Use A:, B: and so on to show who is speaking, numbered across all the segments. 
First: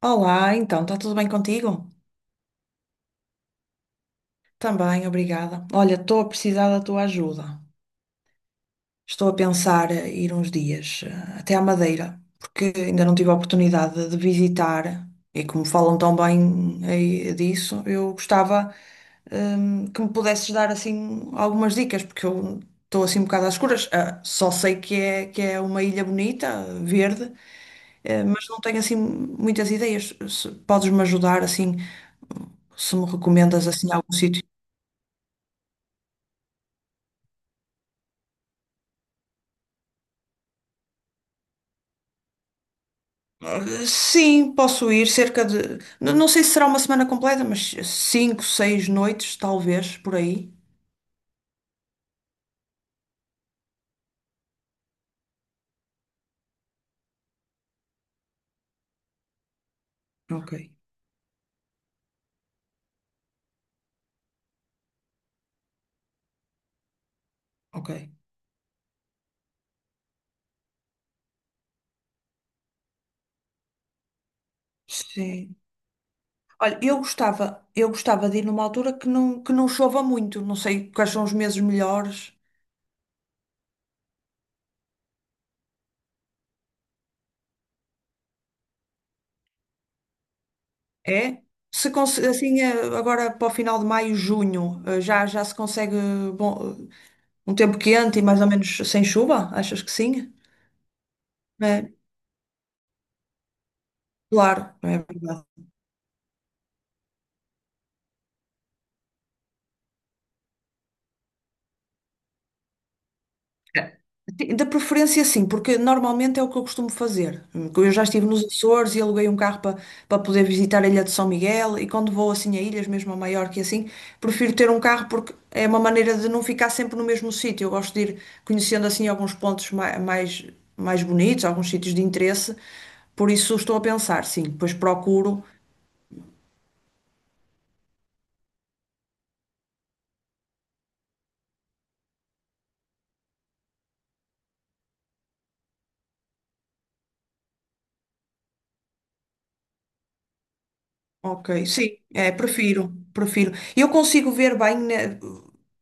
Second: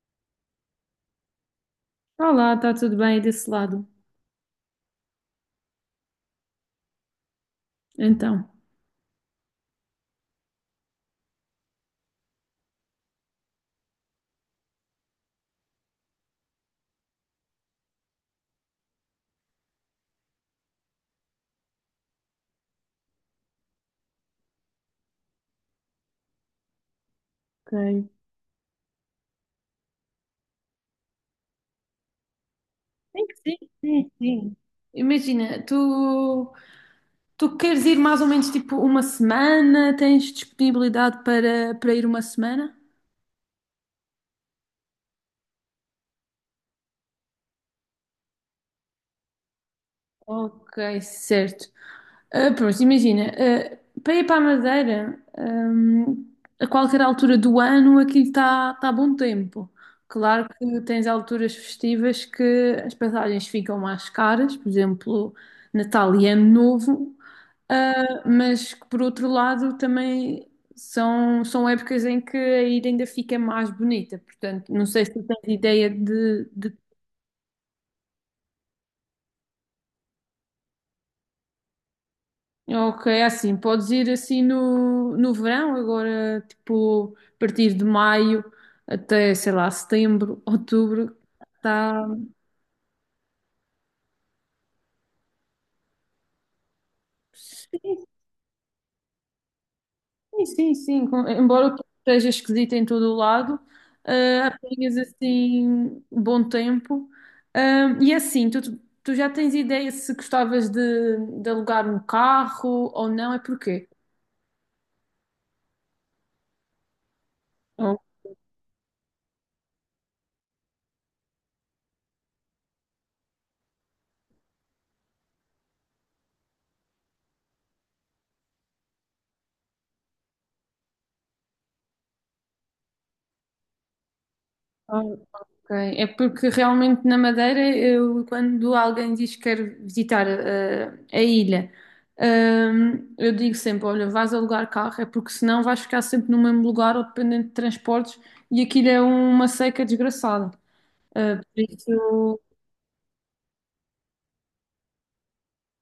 A: Olá, então, está tudo bem contigo?
B: Olá, está tudo bem desse lado?
A: Também, obrigada. Olha, estou a precisar da tua ajuda.
B: Então,
A: Estou a pensar ir uns dias até à Madeira, porque ainda não tive a oportunidade de visitar e como falam tão bem aí disso, eu gostava que me pudesses dar assim algumas dicas, porque eu estou assim um bocado às escuras. Ah, só sei que é uma ilha bonita, verde,
B: ok.
A: mas não tenho assim muitas ideias. Podes-me ajudar assim, se me
B: Tem que ser,
A: recomendas assim
B: sim,
A: algum sítio?
B: sim. Imagina, tu, tu queres ir mais ou menos tipo uma semana? Tens disponibilidade para ir uma semana?
A: Sim, posso ir cerca de. Não sei se será uma semana completa, mas cinco, seis noites, talvez, por aí.
B: Ok, certo. Ah, pronto, imagina, ah, para ir para a Madeira, a qualquer altura do ano aquilo está bom tempo. Claro
A: Ok,
B: que tens alturas festivas que as passagens ficam mais caras, por exemplo, Natal e Ano Novo,
A: ok.
B: ah, mas que por outro lado também são, são épocas em que a ilha ainda fica mais bonita. Portanto, não sei se tens
A: Sim.
B: ideia de
A: Olha, eu gostava de ir numa altura que não chova muito. Não sei quais são os meses melhores.
B: ok, é assim, podes ir assim no verão, agora, tipo, a partir de maio até, sei lá, setembro, outubro,
A: É? Se
B: tá...
A: conse- assim, agora para o final de maio, junho, já se consegue bom, um tempo
B: Sim,
A: quente e mais ou menos sem chuva? Achas que sim?
B: sim, sim, sim. Embora o tempo
A: É,
B: esteja esquisito em todo o lado, ah,
A: claro, é
B: apanhas
A: verdade.
B: assim bom tempo. Ah, e é assim, tu, tu já tens ideia se gostavas de alugar um carro ou não, é porquê?
A: Sim, da preferência, sim, porque normalmente é o que eu costumo fazer. Eu já estive nos Açores e aluguei um carro para poder visitar a Ilha de São Miguel. E quando vou assim a ilhas, mesmo a Maiorca e assim, prefiro ter um carro porque é uma maneira de não ficar sempre no mesmo sítio. Eu gosto de ir conhecendo assim alguns pontos mais bonitos, alguns sítios de interesse. Por isso estou a pensar, sim, depois
B: Ah,
A: procuro.
B: ok. É porque realmente na Madeira, eu, quando alguém diz que quer visitar a ilha, eu digo sempre: olha, vais alugar carro, é porque senão vais ficar sempre no mesmo lugar ou dependente de transportes e aquilo é uma seca desgraçada. Por
A: Ok, sim, é,
B: isso,
A: prefiro, prefiro. Eu consigo ver bem, né,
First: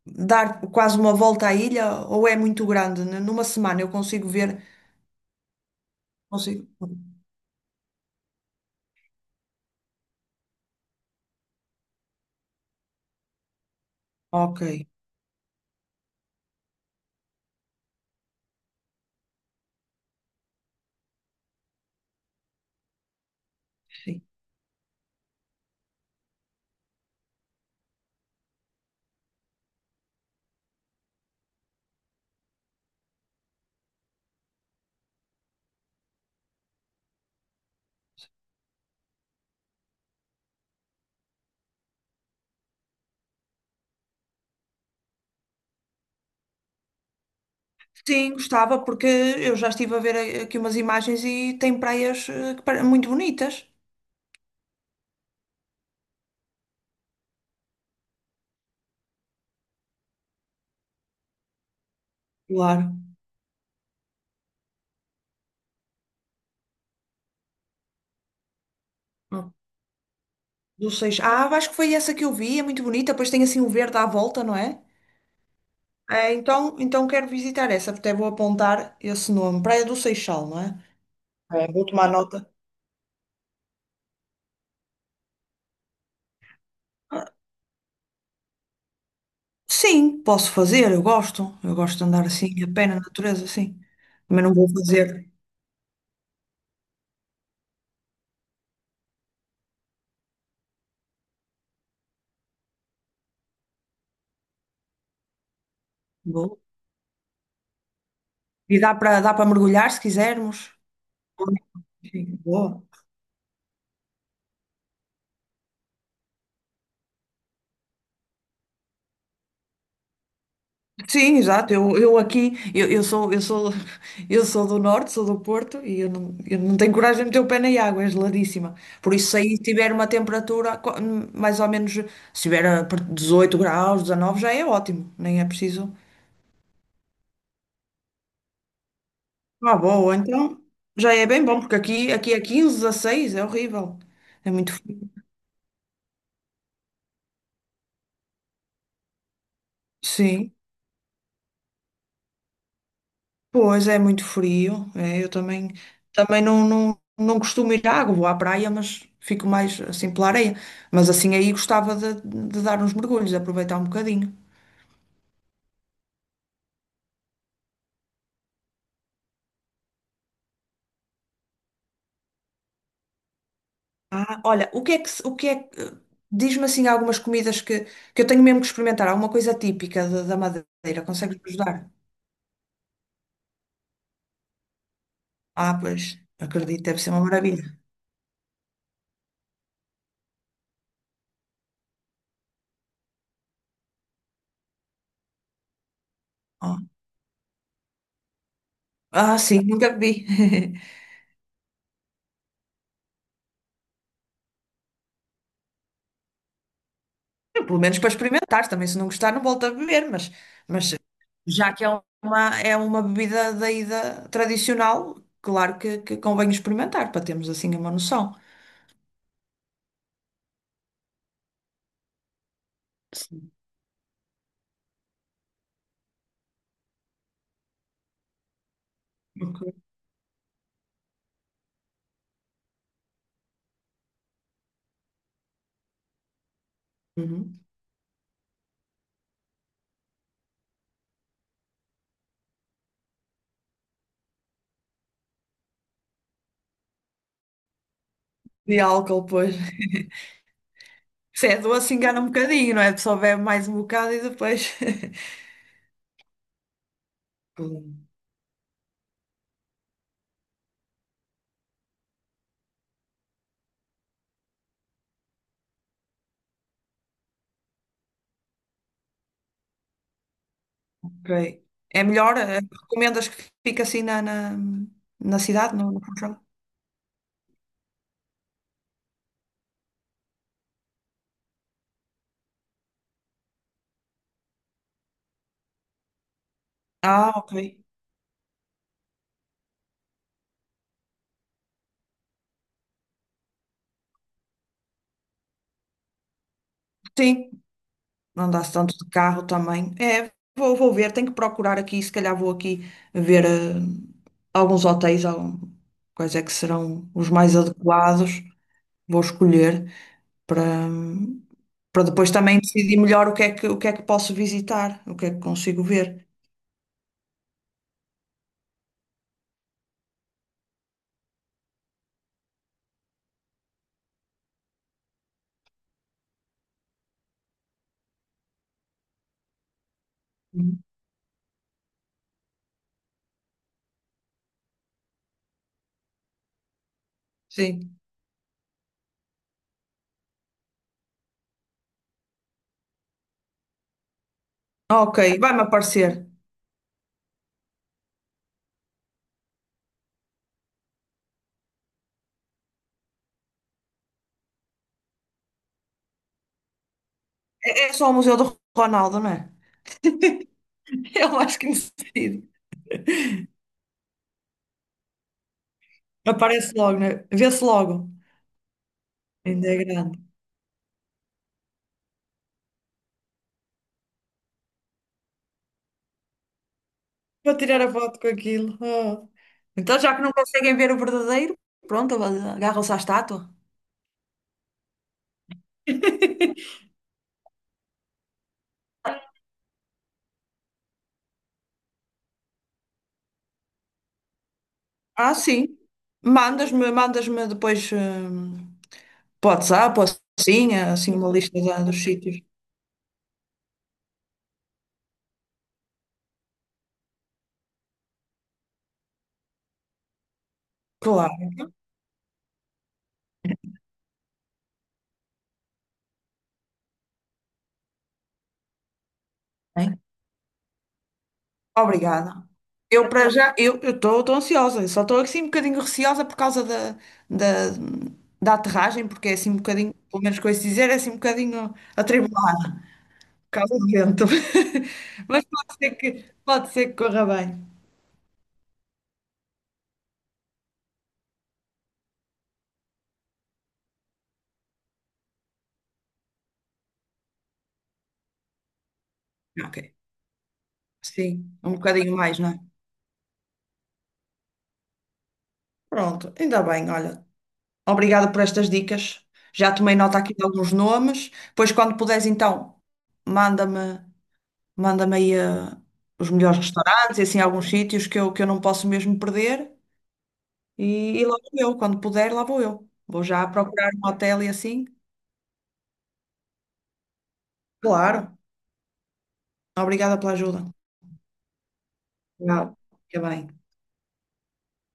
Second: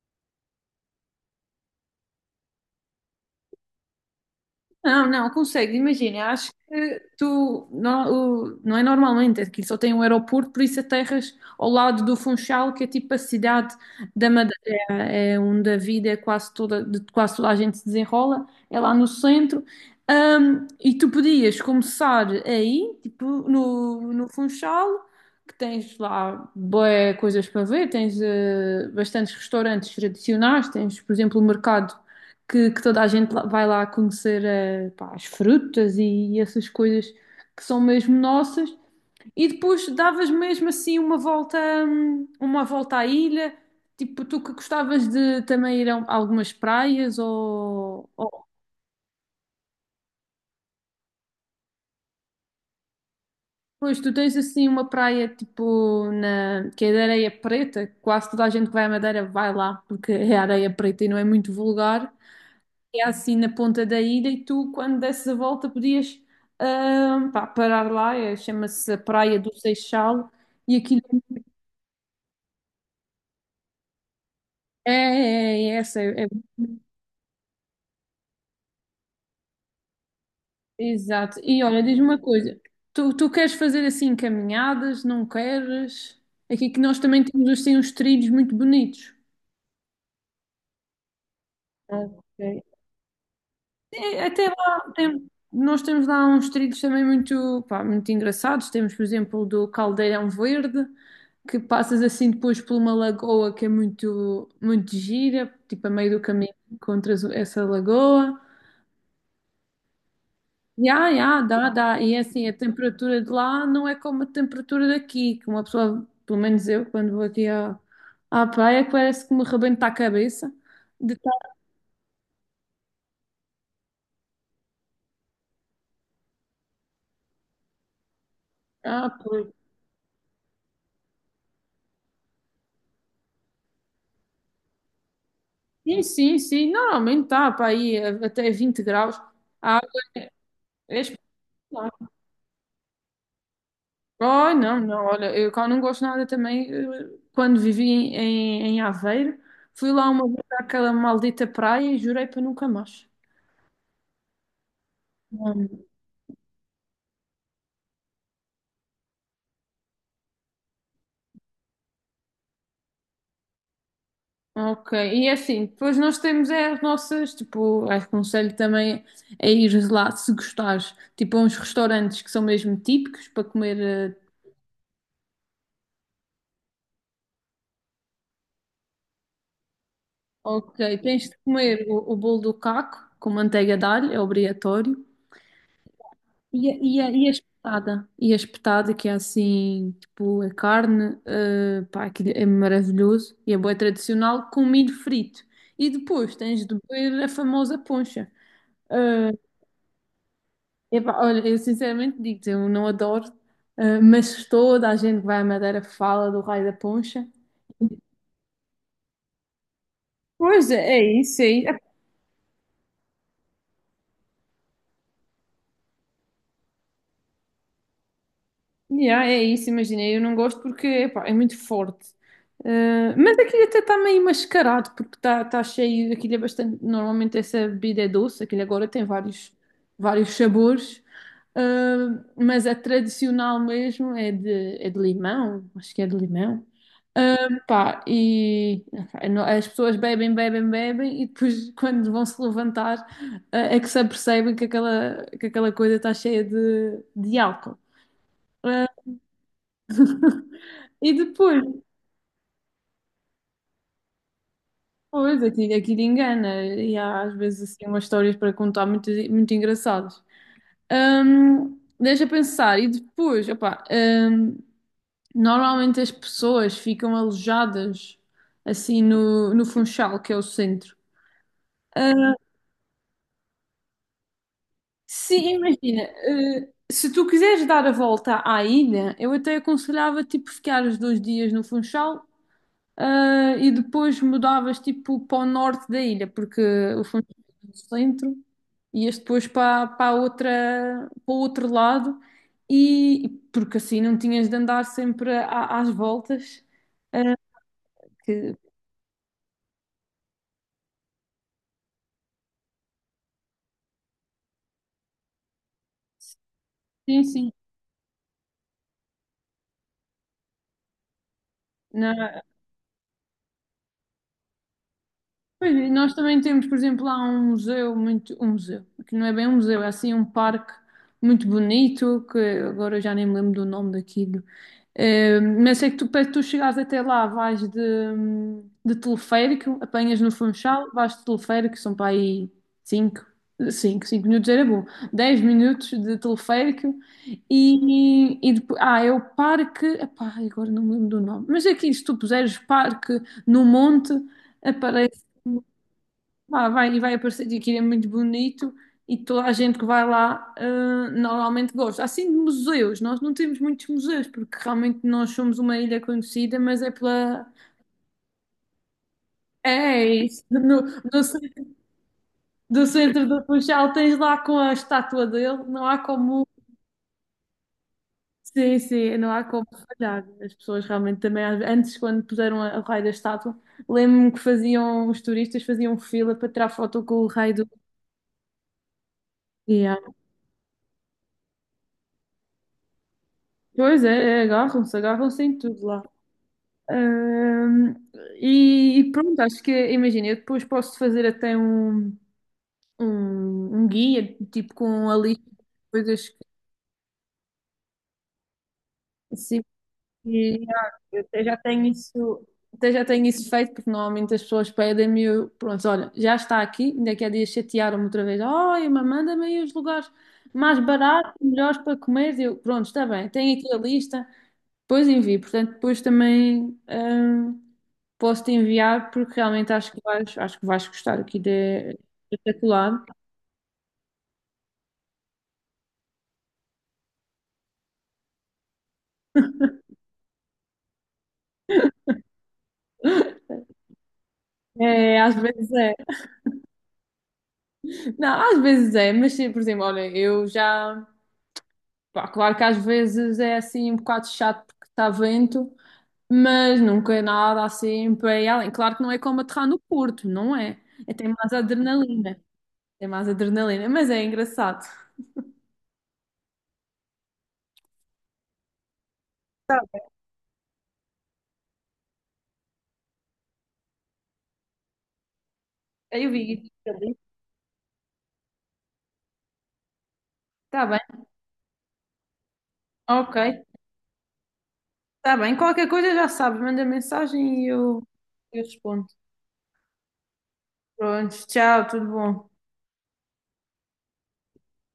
A: dar quase uma volta à ilha ou é muito grande? Né? Numa semana eu consigo ver,
B: não, não, consegue, imagina, acho
A: consigo.
B: que tu, não, não é normalmente, aqui só tem um aeroporto, por isso aterras ao lado do Funchal, que é tipo a cidade da Madeira,
A: Ok,
B: é onde a vida é quase toda, de quase toda a gente se desenrola, é lá no centro. E tu podias começar aí, tipo, no,
A: sim.
B: no Funchal, que tens lá boas coisas para ver, tens bastantes restaurantes tradicionais, tens, por exemplo, o mercado que toda a gente vai lá conhecer pá, as frutas e essas coisas que são mesmo nossas. E depois davas mesmo assim uma volta à ilha. Tipo, tu que gostavas de também ir a algumas praias ou
A: Sim, gostava porque eu já estive a ver aqui umas imagens e tem praias muito bonitas.
B: pois tu tens assim uma praia tipo na que é de areia preta, quase toda a gente que vai à Madeira vai lá porque é areia preta e não é muito vulgar.
A: Claro.
B: É assim na ponta da ilha e tu, quando desses a volta, podias ah, pá, parar lá, chama-se a Praia
A: Não
B: do Seixal, e
A: não
B: aquilo
A: sei. Ah, acho que foi essa que eu vi, é muito bonita, pois tem assim o verde à volta, não é?
B: é, é, é essa,
A: É, então quero visitar essa, até vou apontar esse nome. Praia do Seixal, não é?
B: exato. E
A: É,
B: olha,
A: vou
B: diz-me
A: tomar
B: uma
A: nota.
B: coisa, tu, tu queres fazer assim caminhadas, não queres? Aqui que nós também temos assim uns trilhos muito bonitos.
A: Sim, posso fazer, eu gosto. Eu gosto de andar assim,
B: Ok.
A: a pé na natureza, sim.
B: É,
A: Mas
B: até
A: não vou
B: lá,
A: fazer.
B: nós temos lá uns trilhos também muito, pá, muito engraçados. Temos, por exemplo, o do Caldeirão Verde, que passas assim depois por uma lagoa que é muito, muito gira, tipo a meio do caminho
A: Vou.
B: encontras essa lagoa.
A: E dá para mergulhar se quisermos.
B: Ya, ya, dá, dá. E é
A: Sim,
B: assim, a
A: boa.
B: temperatura de lá não é como a temperatura daqui, que uma pessoa, pelo menos eu, quando vou aqui à, à praia, parece que me rebenta a cabeça. De...
A: Sim, exato. Eu aqui, eu sou, eu sou do norte, sou do Porto e eu não tenho coragem de meter o pé na água, é geladíssima.
B: ah,
A: Por isso, se
B: pois.
A: aí tiver uma temperatura mais ou menos, se tiver a 18 graus, 19, já é ótimo. Nem é preciso.
B: Sim, sim, sim. Normalmente está para aí até 20 graus.
A: Ah,
B: A água
A: boa,
B: é
A: então
B: é
A: já é bem bom, porque
B: espetacular.
A: aqui, aqui é 15, 16, é horrível. É
B: Oh,
A: muito
B: não, não.
A: frio.
B: Olha, eu cá não gosto nada também. Quando vivi em, em, em Aveiro, fui lá uma vez
A: Sim,
B: àquela maldita praia e jurei para nunca mais.
A: pois é muito frio. É, eu
B: Não.
A: também, não costumo ir à água, vou à praia, mas fico mais assim pela areia. Mas assim aí gostava de dar uns mergulhos, aproveitar um bocadinho.
B: Ok, e é assim, depois nós temos é as nossas, tipo, aconselho também a ir lá se gostares, tipo, a uns restaurantes que são mesmo típicos para comer. eh,
A: Ah, olha, o que é que, se- o que é que, diz-me assim algumas comidas que eu tenho mesmo que experimentar, alguma coisa típica da
B: Ok,
A: Madeira,
B: tens de
A: consegues-me ajudar?
B: comer o bolo do caco com manteiga de alho, é obrigatório.
A: Ah, pois,
B: E a,
A: acredito, deve ser uma
B: e a
A: maravilha.
B: espetada? E a espetada que é assim, tipo, a carne, pá, aquilo é maravilhoso e é bué tradicional com milho frito. E depois tens de
A: Ah.
B: beber a famosa poncha. Eh,
A: Ah, sim, nunca bebi.
B: Epá, olha, eu sinceramente digo-te, eu não adoro, mas toda a gente que vai à Madeira fala do raio da poncha.
A: Pelo menos para experimentar também. Se não gostar, não volto a beber, mas,
B: Pois
A: mas
B: é, é isso aí.
A: já que é é uma bebida daí tradicional, claro que convém experimentar para termos assim uma noção.
B: Yeah, é isso, imaginei. Eu não gosto porque epá, é muito forte. Eh, mas
A: Sim.
B: aquilo até está meio mascarado porque está cheio. Aquilo é bastante. Normalmente essa bebida é doce, aquilo agora tem vários,
A: Ok.
B: vários sabores. Eh, mas a tradicional mesmo é de limão, acho que é de limão. Eh,
A: Uhum.
B: Pá, e epá, as pessoas bebem, bebem, bebem e depois quando vão se levantar é que se apercebem que aquela coisa está cheia de álcool.
A: De
B: Eh,
A: álcool, pois.
B: e
A: Se é
B: depois,
A: doce, engana um bocadinho, não é? A pessoa bebe mais um bocado e depois.
B: depois aquilo, aquilo engana. E há às vezes assim umas histórias para contar muito, muito engraçadas. Deixa pensar. E depois, opá, normalmente as pessoas ficam alojadas assim no Funchal, que é o centro.
A: Ok. É melhor?
B: Ah,
A: Recomendas que fique assim na
B: sim,
A: cidade, no
B: imagina.
A: Funchal?
B: Ah, se tu quiseres dar a volta à ilha, eu até aconselhava tipo ficar os dois dias no Funchal. Ah, e depois mudavas tipo para o norte da ilha, porque o
A: Ah,
B: Funchal
A: ok.
B: é no centro, ias depois para a outra, para o outro lado, e porque assim não tinhas de andar sempre às voltas. Ah,
A: Sim. Não
B: que-
A: dá-se tanto de carro também. É, vou ver, tenho que procurar aqui, se calhar vou aqui ver alguns hotéis, algum, quais é que serão
B: sim,
A: os
B: sim.
A: mais adequados, vou escolher para, depois
B: Na-
A: também decidir melhor o que é que posso visitar, o que é que
B: Pois,
A: consigo
B: e nós
A: ver.
B: também temos, por exemplo, lá um museu, muito, um museu, que não é bem um museu, é assim um parque muito bonito, que agora eu já nem me lembro do nome daquilo. Mas sei que tu, para tu chegares até lá, vais de teleférico, apanhas no
A: Uhum.
B: Funchal, vais de teleférico, são para aí 5 cinco minutos era bom, 10 minutos de teleférico
A: Sim.
B: e depois, ah, é o parque, epá, agora não me lembro do nome, mas é que se tu puseres parque no monte,
A: Ok,
B: aparece.
A: vai-me aparecer.
B: Pá, vai e vai aparecer de aquilo é muito bonito e toda a gente que vai lá ah, normalmente gosta. Assim de museus, nós não temos muitos museus porque realmente nós somos uma ilha conhecida, mas é pela.
A: É só o Museu do Ronaldo, não é?
B: É isso, no, no
A: Eu
B: ce-
A: acho que necessito.
B: do centro do Funchal tens lá com a estátua dele, não há como.
A: Aparece logo, né? Vê-se logo.
B: Sim, sim, não há como
A: Ainda é grande.
B: falhar. As pessoas realmente também, às- antes, quando puseram o raio da estátua, lembro-me que faziam, os turistas faziam fila para tirar foto com o
A: Vou
B: raio
A: tirar
B: do.
A: a foto com aquilo. Oh.
B: Yeah.
A: Então, já que não conseguem ver o verdadeiro, pronto, agarram-se à estátua.
B: Pois é, é, agarram-se, agarram-se em tudo lá. Ahm, e, e pronto, acho que, imagina, eu depois posso fazer até um, um, um guia, tipo com a
A: Ah,
B: lista de
A: sim.
B: coisas que.
A: Mandas-me depois para o
B: Sim,
A: WhatsApp, ou
B: e,
A: assim,
B: ah, eu
A: uma
B: até já
A: lista
B: tenho
A: dos sítios.
B: isso, até já tenho isso feito, porque normalmente as pessoas pedem-me, e eu, pronto, olha, já está aqui, ainda que há dias chatearam-me outra vez, olha, mas manda-me aí os lugares mais baratos,
A: Claro,
B: melhores para comer, eu, pronto, está bem, tenho aqui a lista, depois envio, portanto, depois também posso-te enviar porque realmente
A: hein?
B: acho que vais gostar aqui de
A: Obrigada.
B: espetacular.
A: Eu para já, eu estou ansiosa, eu só estou assim um bocadinho receosa por causa da, da aterragem, porque é assim um bocadinho, pelo menos com isso dizer, é assim um bocadinho atribulado. Calo vento,
B: É, às
A: Mas
B: vezes
A: pode ser
B: é.
A: pode ser que corra bem.
B: Não, às vezes é, mas sim, por exemplo, olha, eu já. Pá, claro que às vezes é assim um bocado chato porque está vento, mas nunca é nada assim para ir além. Claro que não é como aterrar no
A: Ok.
B: Porto, não é? É, tem
A: Sim,
B: mais
A: um bocadinho mais,
B: adrenalina.
A: não é?
B: Tem mais adrenalina, mas é engraçado.
A: Pronto, ainda bem, olha. Obrigada por estas dicas. Já tomei nota aqui de alguns nomes. Pois quando puderes, então, manda-me, manda-me aí os
B: Eu
A: melhores
B: vi. Está
A: restaurantes e assim alguns sítios que eu não posso mesmo perder.
B: bem.
A: E lá vou eu, quando puder, lá vou eu. Vou
B: Ok.
A: já procurar um hotel e assim.
B: Está bem, qualquer coisa já sabe, manda mensagem e
A: Claro.
B: eu respondo.
A: Obrigada pela ajuda.
B: Pronto, tchau, tudo bom.
A: Tchau. Fica bem.